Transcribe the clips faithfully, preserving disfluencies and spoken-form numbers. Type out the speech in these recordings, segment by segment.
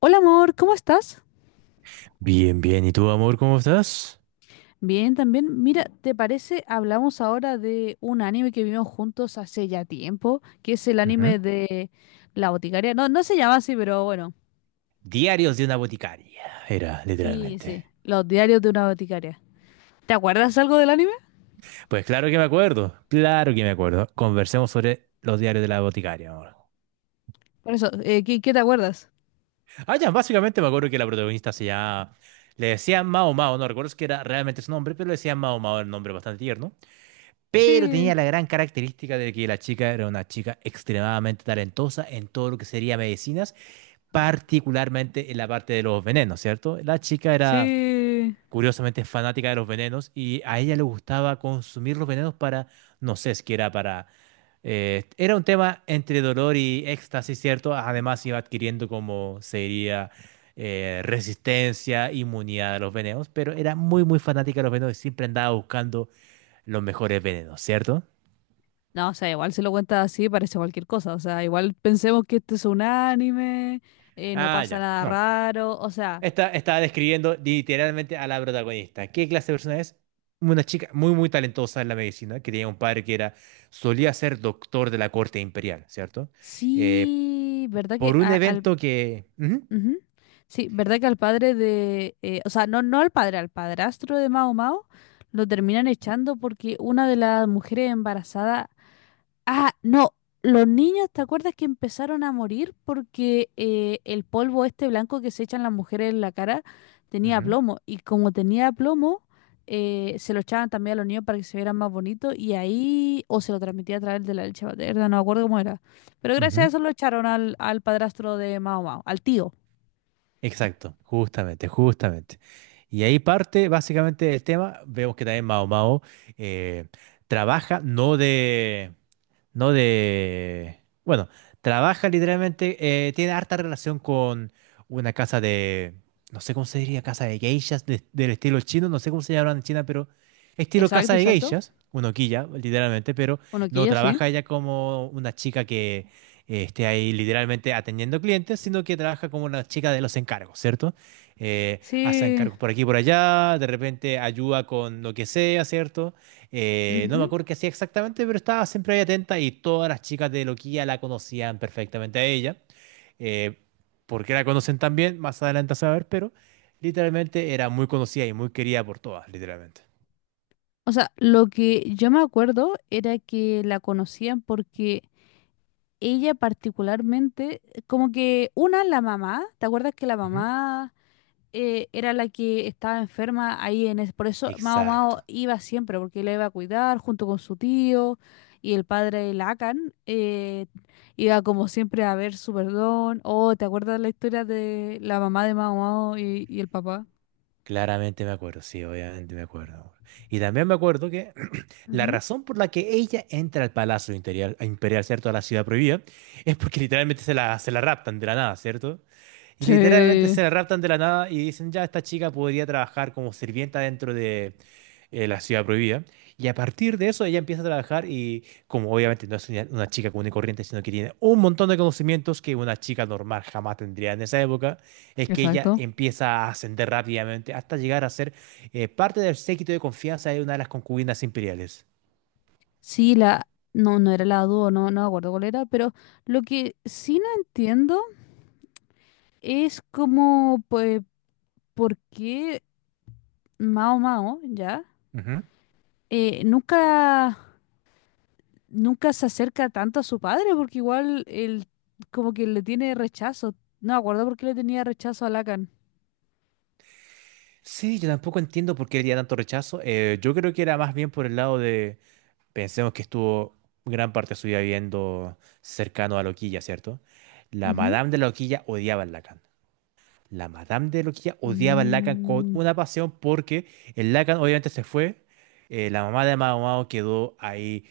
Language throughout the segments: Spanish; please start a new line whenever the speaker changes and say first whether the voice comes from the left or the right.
left: Hola amor, ¿cómo estás?
right: Bien, bien. ¿Y tú, amor, cómo estás?
left: Bien, también. Mira, ¿te parece? Hablamos ahora de un anime que vimos juntos hace ya tiempo, que es el
right: Ujú.
left: anime de La Boticaria. No, no se llama así, pero bueno.
right: Diarios de una boticaria, era
left: Sí, sí.
right: literalmente.
left: Los diarios de una boticaria. ¿Te acuerdas algo del anime?
right: Pues claro que me acuerdo, claro que me acuerdo. Conversemos sobre los diarios de la boticaria, amor.
left: Por eso, eh, ¿qué, qué te acuerdas?
right: Ah, ya, básicamente me acuerdo que la protagonista se llama... Le decían Mao Mao, no recuerdo si era realmente su nombre, pero le decían Mao Mao, era un nombre bastante tierno. Pero
left: Sí,
right: tenía la gran característica de que la chica era una chica extremadamente talentosa en todo lo que sería medicinas, particularmente en la parte de los venenos, ¿cierto? La chica era...
left: sí.
right: curiosamente es fanática de los venenos y a ella le gustaba consumir los venenos para, no sé, es que era para... eh, era un tema entre dolor y éxtasis, ¿cierto? Además iba adquiriendo como sería eh, resistencia, inmunidad a los venenos, pero era muy, muy fanática de los venenos y siempre andaba buscando los mejores venenos, ¿cierto?
left: No, o sea, igual se lo cuentas así, parece cualquier cosa. O sea, igual pensemos que este es un anime, eh, no
right: Ah,
left: pasa
right: ya,
left: nada
right: no.
left: raro. O sea,
right: Esta, estaba describiendo literalmente a la protagonista. ¿Qué clase de persona es? Una chica muy, muy talentosa en la medicina, que tenía un padre que era, solía ser doctor de la corte imperial, ¿cierto? Eh,
left: sí, ¿verdad que
right: por un
left: a- al
right: evento que... Ujú,
left: ujú? Sí, ¿verdad que al padre de, eh, o sea, no, no al padre, al padrastro de Mao Mao, lo terminan echando porque una de las mujeres embarazadas, ah, no, los niños, ¿te acuerdas que empezaron a morir porque eh, el polvo este blanco que se echan las mujeres en la cara tenía
right: ujú,
left: plomo? Y como tenía plomo, eh, se lo echaban también a los niños para que se vieran más bonitos y ahí, o se lo transmitía a través de la leche materna, no me acuerdo cómo era. Pero gracias a
right: ujú.
left: eso lo echaron al, al padrastro de Mao Mao, al tío.
right: Exacto, justamente, justamente. Y ahí parte básicamente el tema. Vemos que también Mao Mao eh, trabaja no de, no de, bueno, trabaja literalmente, eh, tiene harta relación con una casa de, no sé cómo se diría, casa de geishas de- del estilo chino, no sé cómo se llaman en China, pero estilo casa
left: Exacto,
right: de
left: exacto.
right: geishas, una quilla, literalmente, pero no
left: Onoquilla, sí.
right: trabaja ella como una chica que eh, esté ahí literalmente atendiendo clientes, sino que trabaja como una chica de los encargos, ¿cierto? Eh, hace
left: Sí.
right: encargos por aquí y por allá, de repente ayuda con lo que sea, ¿cierto? Eh, no me
left: Ujú.
right: acuerdo qué hacía exactamente, pero estaba siempre ahí atenta y todas las chicas de Loquía la conocían perfectamente a ella. Eh, ¿por qué la conocen tan bien? Más adelante a saber, pero literalmente era muy conocida y muy querida por todas, literalmente.
left: O sea, lo que yo me acuerdo era que la conocían porque ella particularmente, como que una, la mamá, ¿te acuerdas que la
right: Ujú.
left: mamá eh, era la que estaba enferma ahí en ese, por eso Mao Mao
right: Exacto.
left: iba siempre, porque la iba a cuidar junto con su tío y el padre Lacan eh, iba como siempre a ver su perdón? Oh, ¿te acuerdas la historia de la mamá de Mao Mao y, y el papá?
right: Claramente me acuerdo, sí, obviamente me acuerdo. Y también me acuerdo que la razón por la que ella entra al Palacio Imperial, Imperial, ¿cierto? A la Ciudad Prohibida, es porque literalmente se la, se la raptan de la nada, ¿cierto? Y literalmente
left: Sí,
right: se la raptan de la nada y dicen, ya, esta chica podría trabajar como sirvienta dentro de eh, la Ciudad Prohibida. Y a partir de eso ella empieza a trabajar y como obviamente no es una, una chica común y corriente, sino que tiene un montón de conocimientos que una chica normal jamás tendría en esa época es que ella
left: exacto.
right: empieza a ascender rápidamente hasta llegar a ser eh, parte del séquito de confianza de una de las concubinas imperiales.
left: Sí, la... No, no era la dúo, no, no me acuerdo cuál era, pero lo que sí no entiendo es como, pues, por qué Mao Mao, ¿ya?
right: Ujú.
left: Eh, nunca, nunca se acerca tanto a su padre, porque igual él como que le tiene rechazo. No me acuerdo por qué le tenía rechazo a Lacan.
right: Sí, yo tampoco entiendo por qué había tanto rechazo. Eh, yo creo que era más bien por el lado de, pensemos que estuvo gran parte de su vida viviendo cercano a la Loquilla, ¿cierto? La
left: Ujú.
right: Madame de la Loquilla odiaba a Lacan. La Madame de Loquilla odiaba al Lacan con
left: Mm,
right: una pasión porque el Lacan obviamente se fue. Eh, la mamá de Mao Mao quedó ahí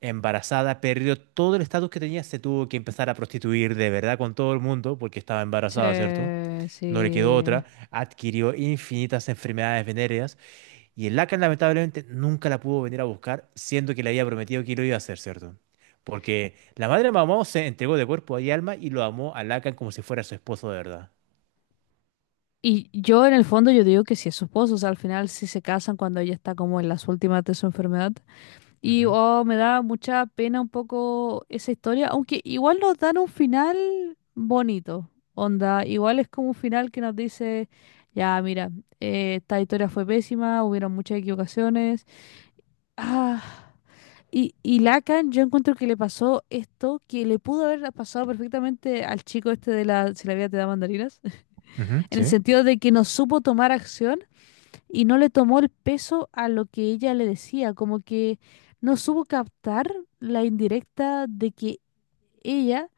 right: embarazada, perdió todo el estatus que tenía, se tuvo que empezar a prostituir de verdad con todo el mundo porque estaba embarazada, ¿cierto?
left: sí,
right: No le quedó
left: sí.
right: otra, adquirió infinitas enfermedades venéreas y el Lacan lamentablemente nunca la pudo venir a buscar, siendo que le había prometido que lo iba a hacer, ¿cierto? Porque la madre de Mao Mao se entregó de cuerpo y alma y lo amó a Lacan como si fuera su esposo de verdad.
left: Y yo en el fondo yo digo que sí es su esposo, o sea, al final sí se casan cuando ella está como en las últimas de su enfermedad. Y
right: Ujú.
left: oh, me da mucha pena un poco esa historia, aunque igual nos dan un final bonito, onda, igual es como un final que nos dice, ya, mira, eh, esta historia fue pésima, hubieron muchas equivocaciones. Ah, y, y Lacan, yo encuentro que le pasó esto, que le pudo haber pasado perfectamente al chico este de la, si la vida te da mandarinas,
right: Ujú,
left: en el
right: sí.
left: sentido de que no supo tomar acción y no le tomó el peso a lo que ella le decía, como que no supo captar la indirecta de que ella,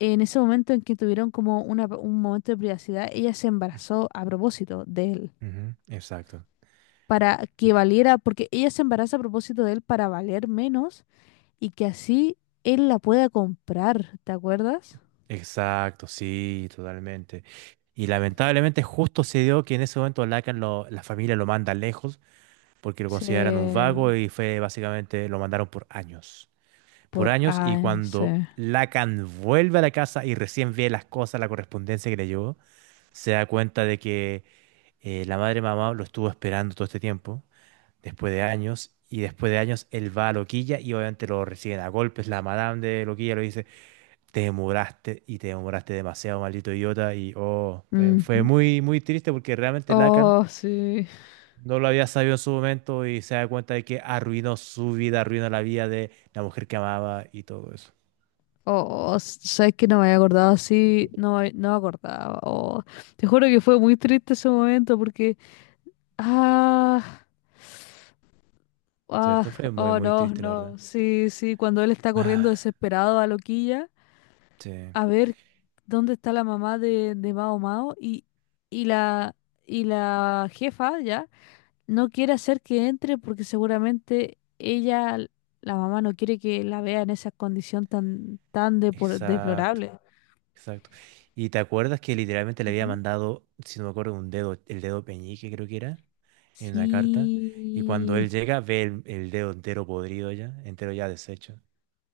left: en ese momento en que tuvieron como una- un momento de privacidad, ella se embarazó a propósito de él,
right: Ujú, exacto.
left: para que
right: Ex-
left: valiera, porque ella se embaraza a propósito de él para valer menos y que así él la pueda comprar, ¿te acuerdas?
right: Exacto, sí, totalmente. Y lamentablemente justo se dio que en ese momento Lacan lo, la familia lo manda lejos porque lo
left: Sí,
right: consideran un vago y fue básicamente lo mandaron por años. Por
left: por
right: años y cuando
left: A N C.
right: Lacan vuelve a la casa y recién ve las cosas, la correspondencia que le llegó, se da cuenta de que eh, la madre mamá lo estuvo esperando todo este tiempo, después de años. Y después de años él va a Loquilla y obviamente lo reciben a golpes. La madame de Loquilla lo dice, te demoraste y te demoraste demasiado, maldito idiota. Y oh, fue, fue
left: Ujú.
right: muy, muy triste porque realmente Lacan
left: Oh, sí.
right: no lo había sabido en su momento y se da cuenta de que arruinó su vida, arruinó la vida de la mujer que amaba y todo eso.
left: Oh, s- sabes que no me había acordado así, no, me- no me acordaba. Oh, te juro que fue muy triste ese momento porque, ah, ah,
right: ¿Cierto? Fue muy,
left: oh
right: muy
left: no,
right: triste, la
left: no,
right: verdad.
left: sí, sí, cuando él está corriendo
right: Ah,
left: desesperado a Loquilla
right: sí,
left: a ver dónde está la mamá de, de Mao Mao y, y la, y la jefa ya no quiere hacer que entre porque seguramente ella, la mamá, no quiere que la vea en esa condición tan, tan depor-
right: exacto,
left: deplorable.
right: exacto. ¿Y te acuerdas que literalmente le había
left: Ujú.
right: mandado, si no me acuerdo, un dedo, el dedo peñique creo que era, en una carta? Y cuando él
left: Sí,
right: llega ve el, el dedo entero podrido ya, entero ya deshecho.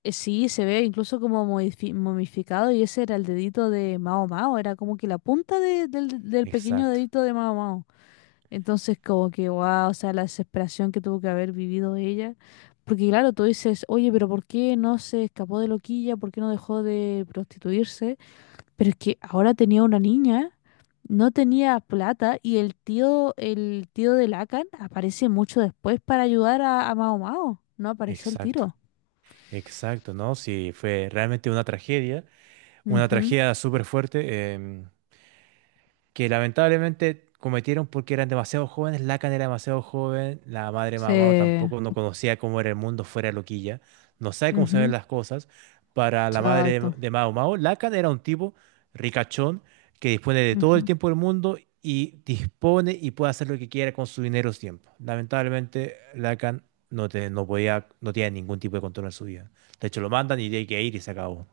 left: eh, sí, se ve incluso como modifi- momificado y ese era el dedito de Mao Mao, era como que la punta de- del, del pequeño
right: Exacto.
left: dedito de Mao Mao. Entonces como que, wow, o sea, la desesperación que tuvo que haber vivido ella. Porque claro, tú dices, oye, pero ¿por qué no se escapó de loquilla? ¿Por qué no dejó de prostituirse? Pero es que ahora tenía una niña, no tenía plata y el tío, el tío de Lacan aparece mucho después para ayudar a, a Mao Mao. No aparece el
right: Exacto,
left: tiro.
right: exacto, ¿no? Sí, fue realmente una tragedia, una
left: Ujú,
right: tragedia súper fuerte. Em, que lamentablemente cometieron porque eran demasiado jóvenes, Lacan era demasiado joven, la madre Mamao
left: Se...
right: tampoco no conocía cómo era el mundo fuera de Loquilla, no sabe cómo se ven
left: ujú,
right: las cosas. Para la madre
left: exacto.
right: de Mao Mao, Lacan era un tipo ricachón que dispone de todo el
left: Ujú.
right: tiempo del mundo y dispone y puede hacer lo que quiera con su dinero o su tiempo. Lamentablemente, Lacan no, te, no podía, no tenía ningún tipo de control en su vida. De hecho, lo mandan y tiene que ir y se acabó.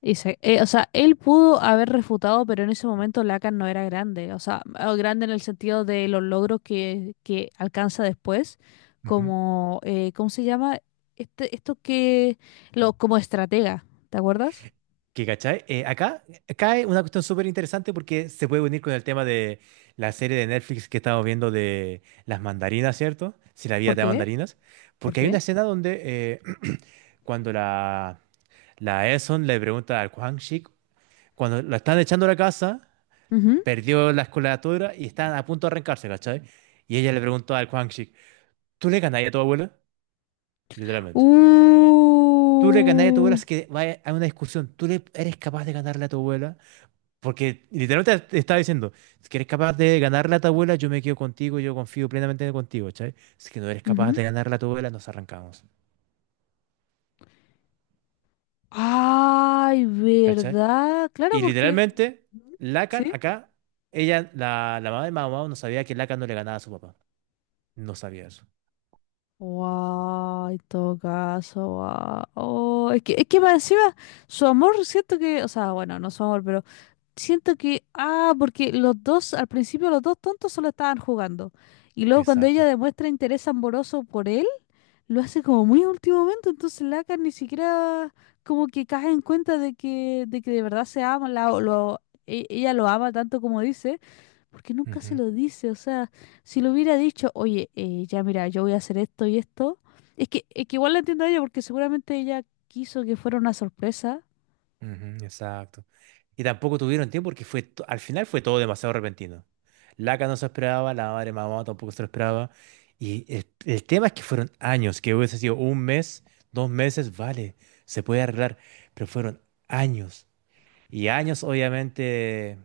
left: Y se- eh, o sea, él pudo haber refutado, pero en ese momento Lacan no era grande. O sea, ah, grande en el sentido de los logros que, que alcanza después,
right: Ujú.
left: como, eh, ¿cómo se llama? Este, esto que, lo, como estratega, ¿te acuerdas?
right: Que, ¿cachai? Eh, acá cae una cuestión súper interesante porque se puede unir con el tema de la serie de Netflix que estamos viendo de las mandarinas, ¿cierto? Si la vida
left: ¿Por
right: te da
left: qué?
right: mandarinas.
left: ¿Por
right: Porque hay una
left: qué?
right: escena donde eh, cuando la, la Eson le pregunta al Quang Shik, cuando lo están echando a la casa,
left: Ujú.
right: perdió la escolatura y están a punto de arrancarse, ¿cachai? Y ella le preguntó al Quang Shik, ¿tú le ganarías a tu abuela? Literalmente. ¿Tú le ganarías a tu abuela?
left: Uh,
right: Es que vaya a una discusión. ¿Tú le eres capaz de ganarle a tu abuela? Porque literalmente te estaba diciendo, si eres capaz de ganarle a tu abuela, yo me quedo contigo, yo confío plenamente contigo, ¿cachai? Si que no eres capaz
left: ujú.
right: de ganarle a tu abuela, nos arrancamos,
left: Ay,
right: ¿cachai?
left: ¿verdad? Claro,
right: Y
left: porque...
right: literalmente, Lacan,
left: Ujú.
right: acá, ella, la, la mamá de Mao Mao no sabía que Lacan no le ganaba a su papá. No sabía eso.
left: Wow, en todo caso, wow. Oh, es que, es que más encima, su amor, siento que, o sea, bueno, no su amor, pero siento que, ah, porque los dos, al principio los dos tontos solo estaban jugando. Y luego cuando ella
right: Exacto.
left: demuestra interés amoroso por él, lo hace como muy a último momento, entonces Lacan ni siquiera como que cae en cuenta de que, de que de verdad se ama, la- lo, e- ella lo ama tanto como dice. Porque nunca se
right: Ujú,
left: lo dice, o sea, si lo hubiera dicho, oye, eh, ya mira, yo voy a hacer esto y esto, es que, es que igual la entiendo a ella porque seguramente ella quiso que fuera una sorpresa.
right: ujú, exacto. Y tampoco tuvieron tiempo porque fue, to- al final fue todo demasiado repentino. Laca no se esperaba, la madre mamá tampoco se lo esperaba. Y el, el tema es que fueron años, que hubiese sido un mes, dos meses, vale, se puede arreglar, pero fueron años. Y años, obviamente.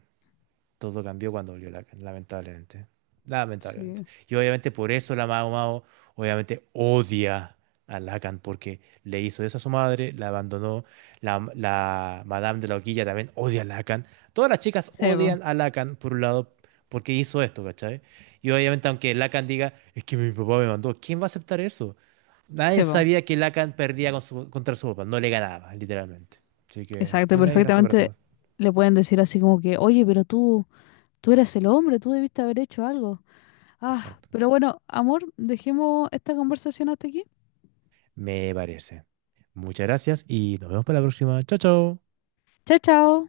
right: Todo cambió cuando volvió Lacan, lamentablemente. Lamentablemente.
left: Sí.
right: Y obviamente por eso la Mao Mao obviamente odia a Lacan porque le hizo eso a su madre, la abandonó. La, la Madame de la Hoquilla también odia a Lacan. Todas las chicas
left: Sebo,
right: odian a Lacan, por un lado, porque hizo esto, ¿cachai? Y obviamente aunque Lacan diga, es que mi papá me mandó, ¿quién va a aceptar eso? Nadie
left: sebo.
right: sabía que Lacan perdía con su- contra su papá, no le ganaba, literalmente. Así que
left: Exacto,
right: fue una desgracia para
left: perfectamente
right: todos.
left: le pueden decir así como que, oye, pero tú, tú eres el hombre, tú debiste haber hecho algo. Ah,
right: Exacto.
left: pero bueno, amor, dejemos esta conversación hasta aquí.
right: Me parece. Muchas gracias y nos vemos para la próxima. Chao, chao.
left: Chao, chao.